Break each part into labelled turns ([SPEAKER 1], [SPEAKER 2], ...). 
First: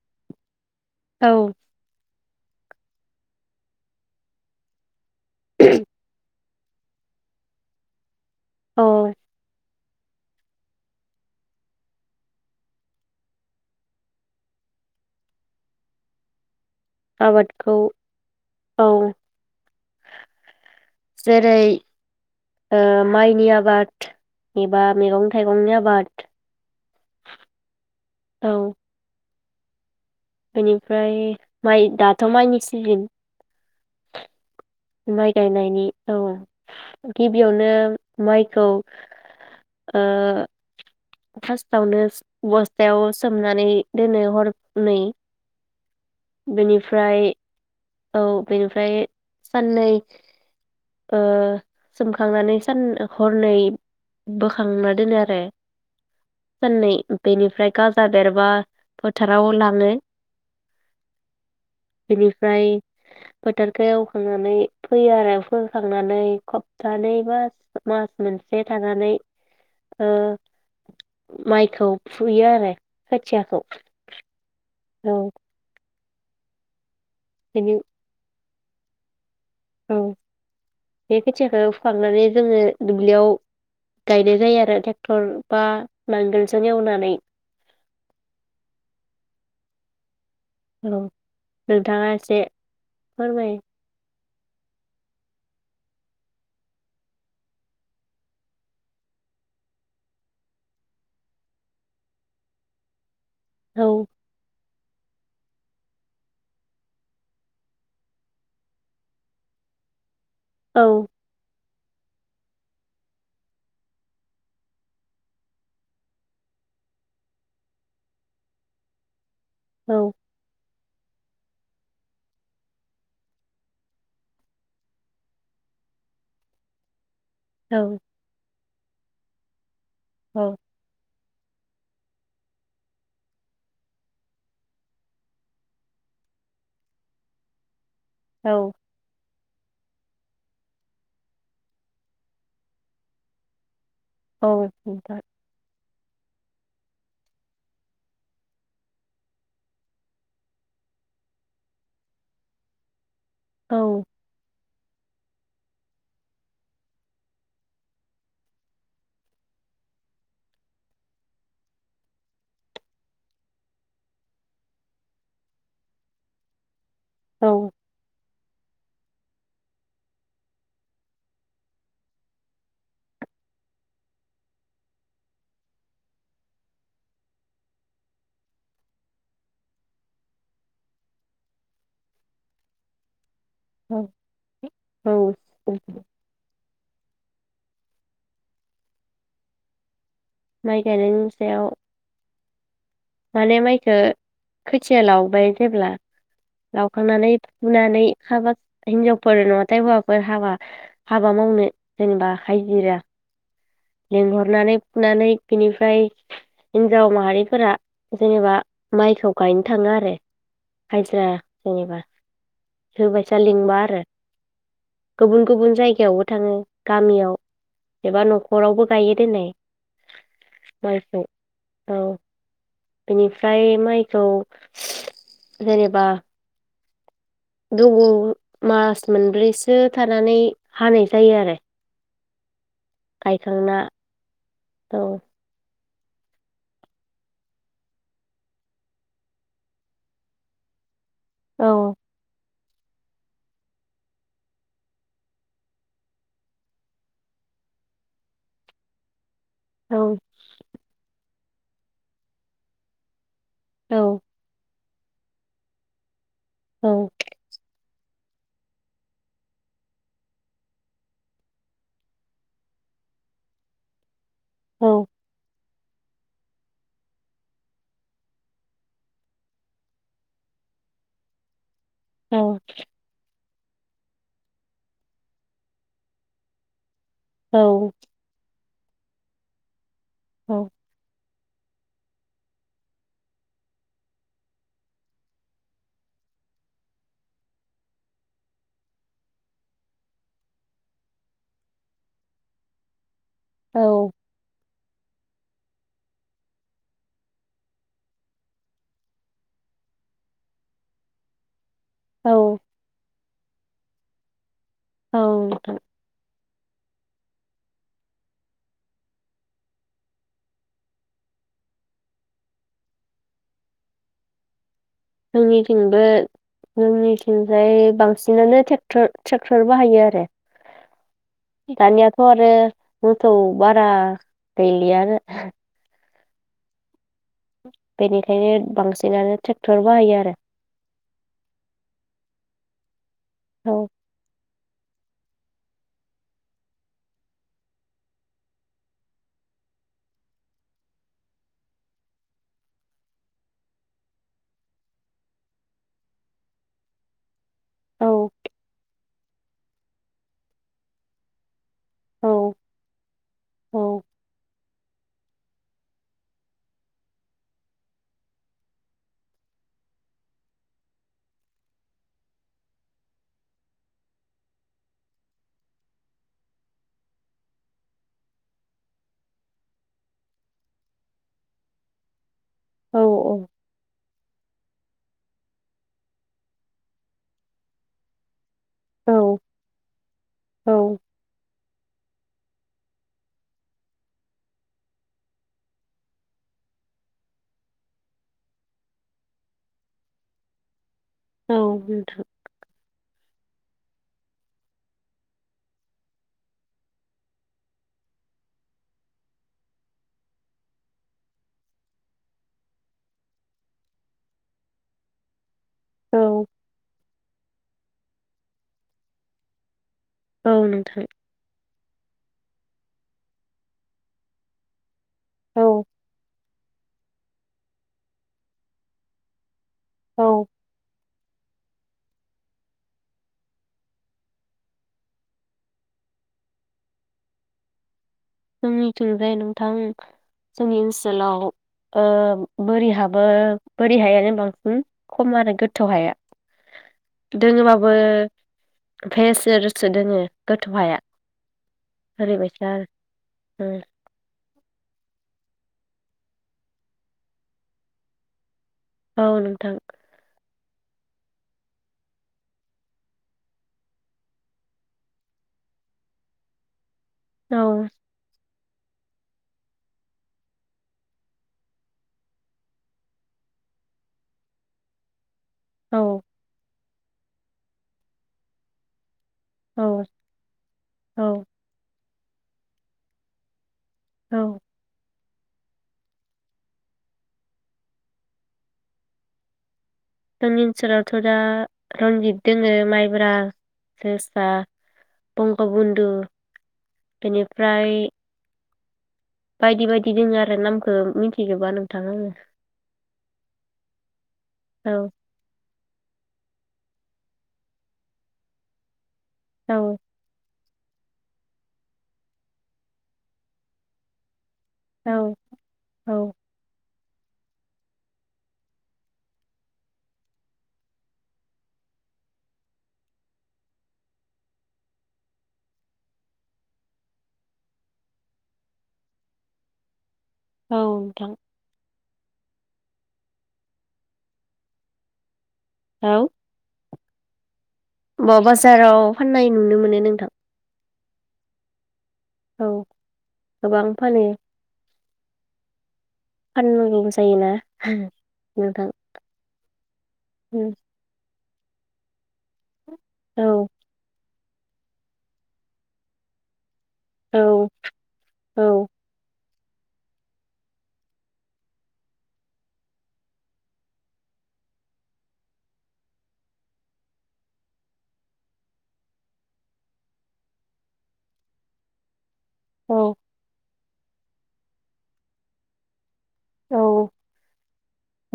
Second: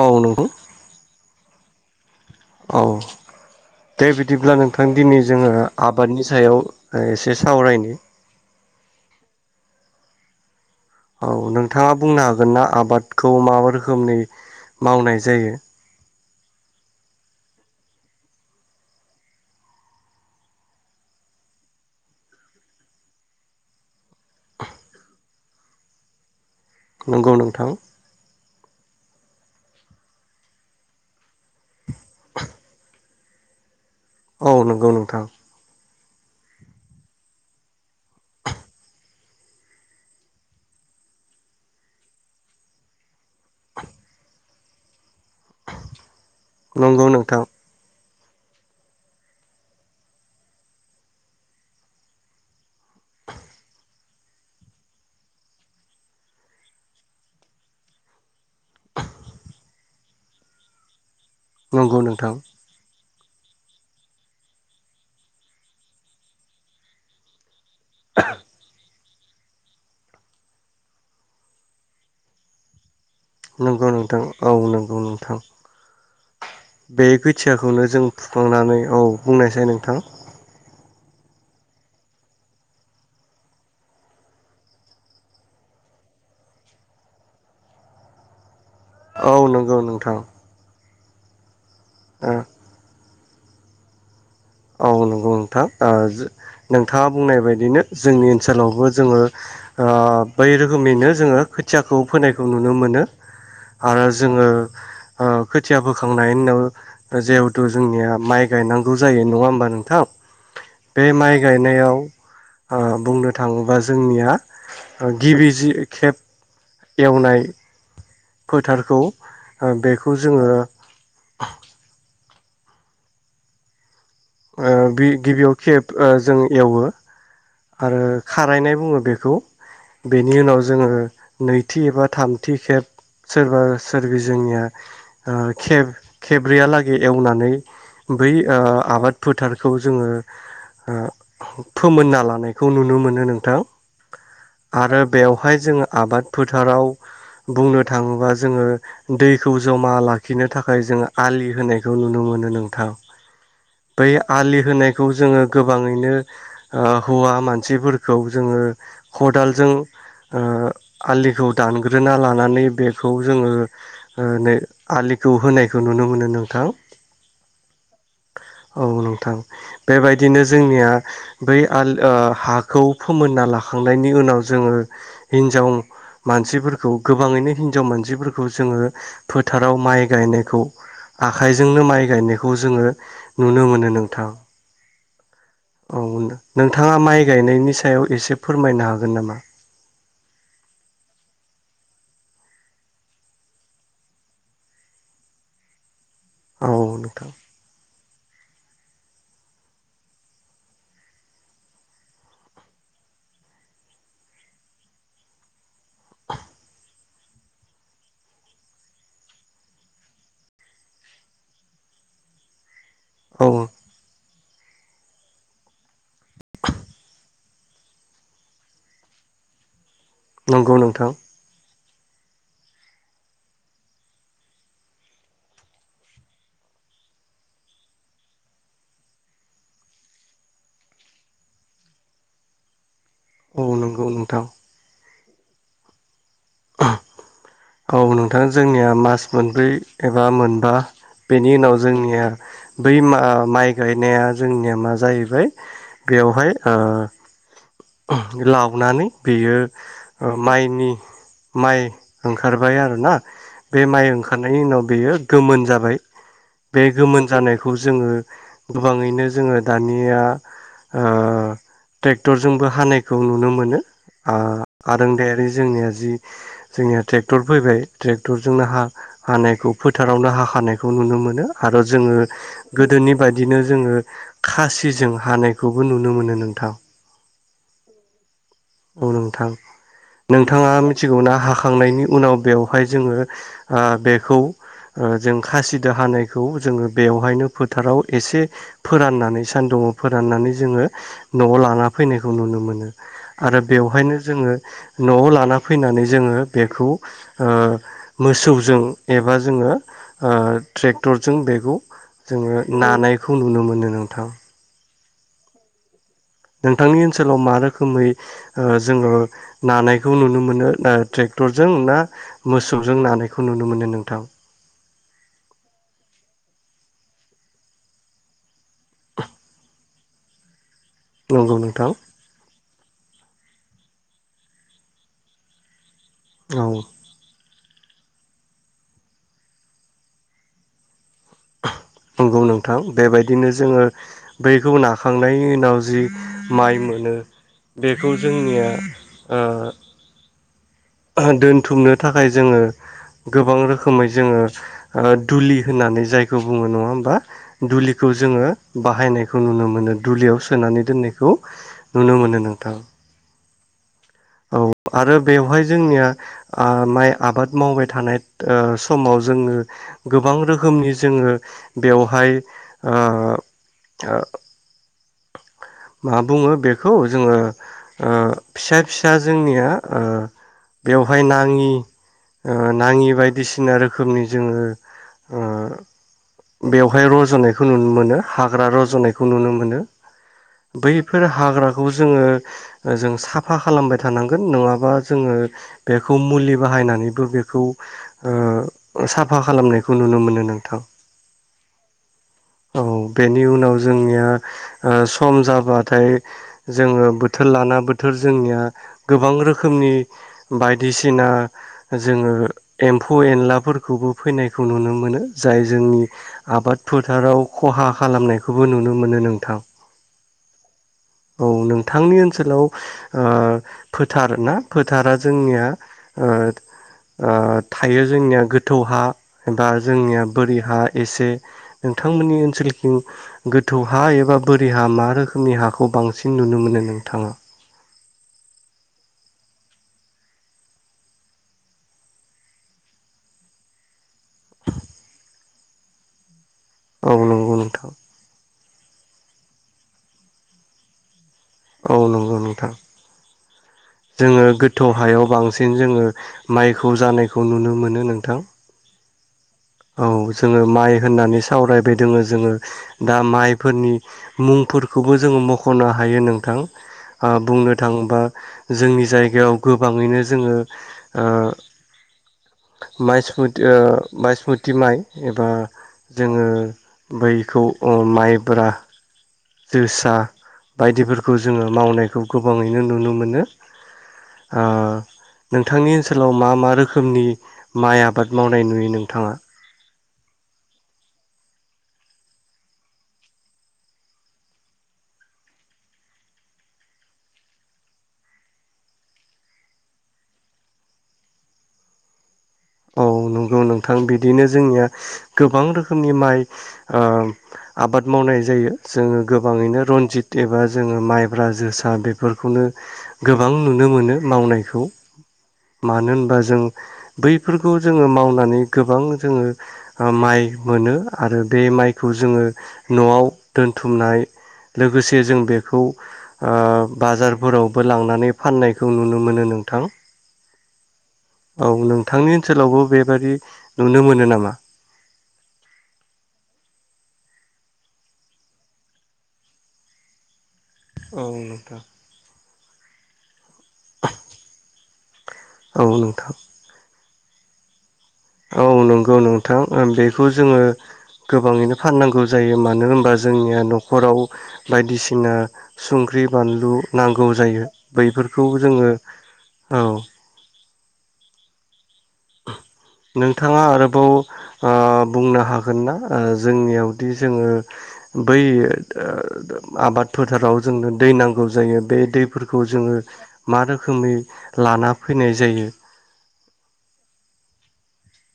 [SPEAKER 1] औ नंगौ
[SPEAKER 2] औ
[SPEAKER 1] औ दे बिदिब्ला नोंथां दिनै जोङो आबादनि सायाव एसे सावरायनि
[SPEAKER 2] औ
[SPEAKER 1] औ नोंथाङा बुंनो हागोन ना आबादखौ मा रोखोमनि मावनाय जायो?
[SPEAKER 2] आबादखौ औ जेरै माइनि आबाद एबा मैगं थाइगंनि आबाद
[SPEAKER 1] नंगौ नोंथां
[SPEAKER 2] औ बेनिफ्राय माइ दाथ' माइनि सिजिन
[SPEAKER 1] औ नंगौ नोंथां
[SPEAKER 2] माइ गायनायनि औ गिबियावनो माइखौ ओ फार्च्टआवनो बस्थायावस सोमनानै दोननो हर नै
[SPEAKER 1] नंगौ
[SPEAKER 2] बेनिफ्राय
[SPEAKER 1] नोंथां
[SPEAKER 2] औ बेनिफ्राय साननै ओ सोमखांनानै सान हरनै बोखांना दोनो आरो साननै बेनिफ्राय गाजा बेरबा फोथाराव लाङो
[SPEAKER 1] नंगौ नोंथां
[SPEAKER 2] फोथोरखौ एवखांनानै फोयो आरो फोखांनानै हबथानै बा मास मोनसे थानानै ओ माइखौ फुयो आरो। खोथियाखौ
[SPEAKER 1] नंगौ नोंथां औ नों ओं
[SPEAKER 2] औ
[SPEAKER 1] नोंथां। बे
[SPEAKER 2] बेनि
[SPEAKER 1] खोथियाखौनो जों बुंनानै औ। बुंनायसै नोंथां।
[SPEAKER 2] औ बे खोथियाखौ फुखांनानै जोङो दुब्लियाव गायनाय जायो आरो ट्रेक्टर बा नांगोलजों एवनानै।
[SPEAKER 1] औ नोंगौ नोंथां।
[SPEAKER 2] औ नोंथाङा एसे फोरमाय।
[SPEAKER 1] औ नंगौ नोंथां ओ नोंथाङा बुंनाय बायदिनो जोंनि ओनसोलावबो जोङो ओ बै रोखोमनिनो जोङो खोथियाखौ फोनायखौ नुनो मोनो।
[SPEAKER 2] औ
[SPEAKER 1] आरो जोङो ओ खोथिया बोखांनाय होनो जिहेथु जोंनिया माइ गायनांगौ जायो। नङा होमबा नोंथां।
[SPEAKER 2] औ
[SPEAKER 1] बे माइ गाय नायाव ओ बुंनो थाङोबा जोंनिया गिबि जि खेब। एवनाय फोथारखौ। ओ
[SPEAKER 2] औ
[SPEAKER 1] बेखौ जोङो [inaudible] ओ बि गिबियाव खेब ओ जों एवो।
[SPEAKER 2] औ
[SPEAKER 1] आरो खारायनायबो बुङो बेखौ। बेनि
[SPEAKER 2] औ
[SPEAKER 1] उनाव जोङो नैथि एबा थामथि खेब सोरबा सोरबि जोंनियाब ओ खेब खेब्रैयालागै एवनानै बै
[SPEAKER 2] औ
[SPEAKER 1] ओ आबाद। फोथारखौ जोङो ओ फोमोनना ला नायखौ नुनो मोनो नोंथां।
[SPEAKER 2] औ
[SPEAKER 1] आरो
[SPEAKER 2] नोंथां
[SPEAKER 1] बेवहाय जोङो आबाद फोथाराव बुंनो थाङोबा जोङो दैखौ जमा लाखिनो थाखाय जोङो आलि होनायखौ नुनो मोनो नोंथां।
[SPEAKER 2] औ
[SPEAKER 1] बै आलि होनाय बेखौ जोङो गोबाङैनो ओ हौवा मानसिफोरखौ जोङो खदालजों ओ आलिखौ दानग्रोना लानानै बेखौ जोङो ओ नै आलिखौ होनायखौ नुनो मोनो नोंथां।
[SPEAKER 2] औ
[SPEAKER 1] औ नोंथां बेबायदिनो जोंनिया बै आल हाखौ फोमोनना लाखांनायनि उनाव जोङो हिनजाव मानसिफोरखौ गोबाङैनो हिनजाव मानसिफोरखौ जोङो फोथाराव माइ गायनायखौ आखाइजोंनो माइ गायनायखौ जोङो नुनो मोनो
[SPEAKER 2] औ
[SPEAKER 1] नोंथां
[SPEAKER 2] औ
[SPEAKER 1] औ। नोंथाङा माइ गायनायनि सायाव एसे फोरमायनो हागोन नामा?
[SPEAKER 2] माइ गायनायनि सायाव माने माइखो खोथिया लावबाय जेब्ला
[SPEAKER 1] औ नोंथां
[SPEAKER 2] लावखांनानै फुनानै खाबा हिनजावफोर नङाथाय हौवाफोर हाबा, हाबा मावनो जेनेबा हायजिरा लेंहरनानै फुनानै बेनि फ्राय हिन जाव माहारिफोरा जेनेबा माइखौ गायनो थाङो आरो हाजिरा जेनेबा। होबायसा
[SPEAKER 1] औ
[SPEAKER 2] लिंबा आरो। गुबुन गुबुन जायगायावबो थाङो गामियाव एबा न' रावबो गायो दोनै।
[SPEAKER 1] नोंगौ नोंथां।
[SPEAKER 2] औ बेनिफ्राय माइखौ जेनेबा [unintelligible] मास मोनब्रैसो थानानै हानाय जायो आरो।
[SPEAKER 1] औ
[SPEAKER 2] गायखांना
[SPEAKER 1] नंगौ नोंथां
[SPEAKER 2] औ।
[SPEAKER 1] औ नोंथां जोंनिया मास मोनब्रै एबा मोनबा बेनि उनाव
[SPEAKER 2] औ
[SPEAKER 1] जोंनिया बै मा माइ गायनाया जोंनिया मा जाहैबाय बेयावहाय ओ लावनानै बेयो
[SPEAKER 2] औ
[SPEAKER 1] ओ माइनि माइ ओंखारबाय आरो ना। बे
[SPEAKER 2] औ
[SPEAKER 1] माइ ओंखारनायनि उनाव बेयो गोमोन जाबाय। बे गोमोन जानायखौ जोङो गोबाङैनो जोङो दानिया ओ ट्रेक्टर जोंबो हानायखौ नुनो मोनो। आ
[SPEAKER 2] औ
[SPEAKER 1] आरोंदायारि जोंनिया जि जोंनिया ट्रेक्टर फैबाय ट्रेक्टरजोंनो हा हानायखौ फोथारावनो हा खानायखौ नुनो मोनो। आरो जोङो
[SPEAKER 2] औ
[SPEAKER 1] गोदोनि बाय दिनो जोङो खासिजों हानायखौबो नुनो मोनो नोंथां।
[SPEAKER 2] औ
[SPEAKER 1] औ नोंथां। नोंथाङा मिथिगौ ना हा खांनायनि उनाव बेवहाय जोङो ओ बेखौ ओ जों खासिदो हानायखौ जोङो बेवहायनो फोथाराव एसे फोराननानै सान्दुङाव फोराननानै जोङो न'आव लाना फैनायखौ नुनो मोनो। आरो बेवहायनो जोङो न'आव लाना फैनानै जोङो बेखौ ओ मोसौजों एबा जोङो ओ ट्रेक्टरजों बेखौ
[SPEAKER 2] औ
[SPEAKER 1] जोङो नानायखौ नुनो मोनो। नोंथां
[SPEAKER 2] औ नोंथां
[SPEAKER 1] नोंथांनि ओनसोलाव मा रोखोमै ओ जोङो नानायखौ नुनो मोनो ना ट्रेक्टरजों ना मोसौजों नानायखौ नुनो मोनो नोंथां?
[SPEAKER 2] जोंनिथिंबो जोंनिथिंजाय बांसिनानो ट्रेक्टर ट्रेक्टर बाहायो आरो
[SPEAKER 1] नंगौ नोंथां
[SPEAKER 2] दानिया थ' आरो मोसौ बारा गैलिया आरो
[SPEAKER 1] औ
[SPEAKER 2] बेनिखायनो बांसिनानो ट्रेक्टर बाहायो आरो
[SPEAKER 1] नंगौ नोंथां बेबायदिनो
[SPEAKER 2] औ
[SPEAKER 1] जोङो बैखौ नाखांनायनि उनाव जि माइ मोनो बेखौ जोंनिया ओ ओह दोनथुमनो थाखाय जोङो गोबां रोखोमै जोङो ओ दुलि होननानै जायखौ बुङो नङा होमबा
[SPEAKER 2] औ
[SPEAKER 1] दुलिखौ जोङो बाहायनाय खौ नुनो मोनो दुलियाव सोनानै दोननायखौ नुनो
[SPEAKER 2] औ
[SPEAKER 1] मोनो नोंथां।
[SPEAKER 2] औ
[SPEAKER 1] औ आरो बेवहाय जोंनिया ओ माइ आबाद मावबाय थानाय ओ समाव जोङो गोबां रोखोमनि जोङो बेवहाय ओ आ मा बुङो बेखौ जोङो ओ फिसा फिसा जोंनिया ओ बेवहाय नाङि ओ
[SPEAKER 2] औ
[SPEAKER 1] नाङि बायदिसिना रोखोमनि जोङो ओ बेवहाय रज'नायखौ नुनो मोनो हा ग्रा
[SPEAKER 2] औ
[SPEAKER 1] रज'नायखौ नुनो मोनो।
[SPEAKER 2] औ
[SPEAKER 1] बैफोर हाग्राखौ जोङो ओ जों साफा खालामबाय थानांगोन नङाबा जोङो बेखौ मुलि बाहायनानैबो बेखौ ओ साफा खालामनायखौ नुनो मोनो नोंथां।
[SPEAKER 2] औ नोंथां।
[SPEAKER 1] औ बेनि उनाव जोंनिया ओ सम जाबा थाय जोङो बोथोर लाना बोथोर जोंनिया गोबां रोखोमनि बायदिसिना जोङो एम्फौ-एनलाफोरखौबो फैनायखौ नुनो मोनो। जाय जोंनि
[SPEAKER 2] औ
[SPEAKER 1] आबाद फोथाराव खहा खालामनायखौबो नुनो मोनो नोंथां।
[SPEAKER 2] औ नोंथां।
[SPEAKER 1] थांनि ओनसोलाव ओ फोथार ना फो थारा
[SPEAKER 2] औ
[SPEAKER 1] जोंनिया ओ ओ थायो जोंनिया गोथौ हा बा जोंनिया
[SPEAKER 2] औ
[SPEAKER 1] बोरि हा एसे नोंथांमोननि ओनसोलथिं गोथौ हा एबा बोरि हा मा रो खोमनि हाखौ बांसिन नुनो मोनो नोंथाङा
[SPEAKER 2] जोंनिथिंजाय नोंथां जोंनि ओनसोलाव ओ बोरि हाबो बोरि हायानो बांसिन खम आरो गोथौ हाया
[SPEAKER 1] औ नंगौ नोंथां
[SPEAKER 2] दोङोबाबो [unintelligible] दोङो गोथौहाया
[SPEAKER 1] औ नंगौ नोंथां
[SPEAKER 2] ओम
[SPEAKER 1] जोङो गोथौ हायाव बांसिन जोङो माइखौ जानायखौ नुनो मोनो नोंथां
[SPEAKER 2] औ नों
[SPEAKER 1] औ जोङो माइ होननानै सावरायबाय दोङो जोङो दा माइफोरनि मुंफोरखौबो जोङो मख'नो हायो नोंथां ओ
[SPEAKER 2] औ
[SPEAKER 1] बुंनो थाङोबा जोंनि जायगायाव गोबाङैनो जोङो ओ माइसमुत ओ बाइसमुत थि माइ एब बा
[SPEAKER 2] औ
[SPEAKER 1] जोङो बैखौ अ माइब्रा
[SPEAKER 2] औ
[SPEAKER 1] जोसा
[SPEAKER 2] औ
[SPEAKER 1] बायदिफोरखौ जोङो मावनायखौ गोबाङैनो नुनो मोनो
[SPEAKER 2] औ
[SPEAKER 1] ओ नोंथांनि ओनसोलाव मा मा रोखोमनि माइ आबाद मावनाय नुयो नोंथाङा
[SPEAKER 2] जोंनि ओनसोलावथ' दा रनजित दोङो माइब्रा, जोसा, बंगबन्धु बेनिफ्राय बायदि बायदि दोङो आरो नामखौ मिथिजोबा नोंथां आङो
[SPEAKER 1] औ नंगौ नोंथां बिदिनो जोंनिया
[SPEAKER 2] औ
[SPEAKER 1] गोबां रोख खोमनि माइ ओ आबाद मावनाय जायो जोङो गोबाङैनो
[SPEAKER 2] औ
[SPEAKER 1] रनजित एबा जोङो माइब्रा, जोसा बेफोरखौनो गोबां नुनो मोनो मावनायख खौ
[SPEAKER 2] औ
[SPEAKER 1] मानो
[SPEAKER 2] औ
[SPEAKER 1] होनबा जों बै फोरखौ जोङो मावनानै गोबां जोङो माइ मोनो आरो बे माइखौ जोङो न'आव दोनथुमनाय लोगोसे जों बेखौ ओ बाजारफोरावबो लांनानै फाननायखौ नुनो मोनो नोंथां
[SPEAKER 2] औ नोंथां
[SPEAKER 1] थांनि ओनसोलावबो बेबादि नुनो मोनो नामा?
[SPEAKER 2] औ बा बाजाराव फाननाय नुनो मोनो नोंथां।
[SPEAKER 1] औ नोंथां
[SPEAKER 2] औ गोबां फानो
[SPEAKER 1] औ नों
[SPEAKER 2] फाननांगौबो जायोना
[SPEAKER 1] औ
[SPEAKER 2] नोंथां
[SPEAKER 1] नंगौ नोंथां ओ बेखौ
[SPEAKER 2] औ
[SPEAKER 1] जोङो गोबाङैनो फाननांगौ जायो मानो होन बा जोंनिया न'खराव बायदिसिना संख्रि बानलु नांगौ जायो
[SPEAKER 2] औ
[SPEAKER 1] बैफोरखौ
[SPEAKER 2] औ
[SPEAKER 1] जोङो औ नोंथाङा आरोबाव ओ बुंनो हागोन ना जोंनियावदि जोङो बै आबाद फोथाराव जोंनो दै नांगौ जायो बे दैफोर खौ जोङो
[SPEAKER 2] औ
[SPEAKER 1] मा रोखोम रोखोमै लाना फैनाय जायो
[SPEAKER 2] औ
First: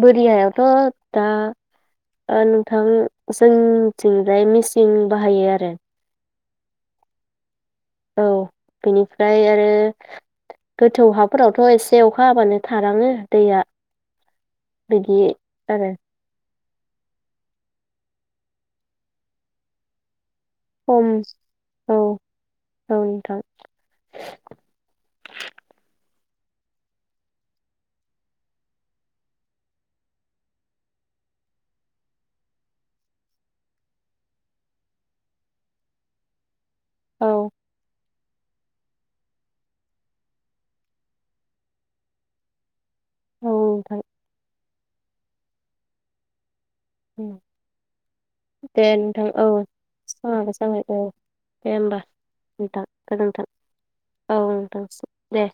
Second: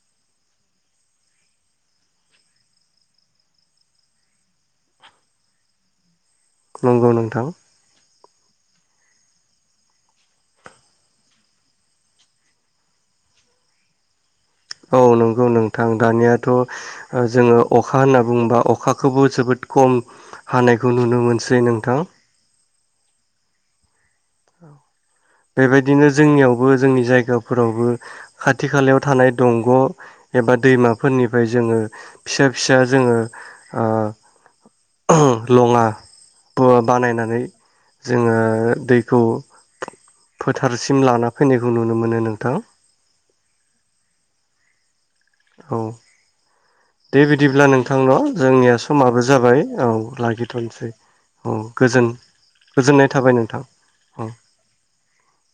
[SPEAKER 2] बोरि हायावथ' दा ओ नोंथां जोंथिंजाय मेचिन बाहायो आरो
[SPEAKER 1] नंगौ नोंथां
[SPEAKER 2] औ बेनिफ्राय आरो गोथौ हाफोरावथ' एसे अखा हाबानो थालाङो दैया
[SPEAKER 1] औ
[SPEAKER 2] बिदि
[SPEAKER 1] नंगौ नोंथां
[SPEAKER 2] आरो
[SPEAKER 1] दानिया थ जोङो अखा होनना बुङोबा अखाखौबो जोबोद खम हानायखौ
[SPEAKER 2] खम
[SPEAKER 1] नुनो मोनसै
[SPEAKER 2] औ
[SPEAKER 1] नोंथां
[SPEAKER 2] -औ नोंथां
[SPEAKER 1] बेबायदिनो जोंनियावबो जोंनि जायगाफोरावबो खाथि खालायाव थानाय दंग' एबा दैमाफोरनिफ्राय जोङो फिसा- फिसा जोङो ओ [unintelligible] लङा बुव
[SPEAKER 2] औ
[SPEAKER 1] बानायनानै जोङो दैखौ फोथारसिम लाना फैनायखौ नुनो मोनो नोंथां
[SPEAKER 2] औ नोंथां
[SPEAKER 1] औ दे
[SPEAKER 2] उम
[SPEAKER 1] बिदिब्ला नोंथांनाव जोंनिया
[SPEAKER 2] दे
[SPEAKER 1] समाबो
[SPEAKER 2] नोंथां
[SPEAKER 1] जाबाय औ
[SPEAKER 2] समाबो जाबाय
[SPEAKER 1] लागिथ'सै
[SPEAKER 2] औ
[SPEAKER 1] औ
[SPEAKER 2] दे होमबा
[SPEAKER 1] गोजोन
[SPEAKER 2] नोंथां
[SPEAKER 1] गोजोननाय थाबाय
[SPEAKER 2] गोजोन्थों
[SPEAKER 1] नोंथां औ
[SPEAKER 2] नोंथांसिम दे।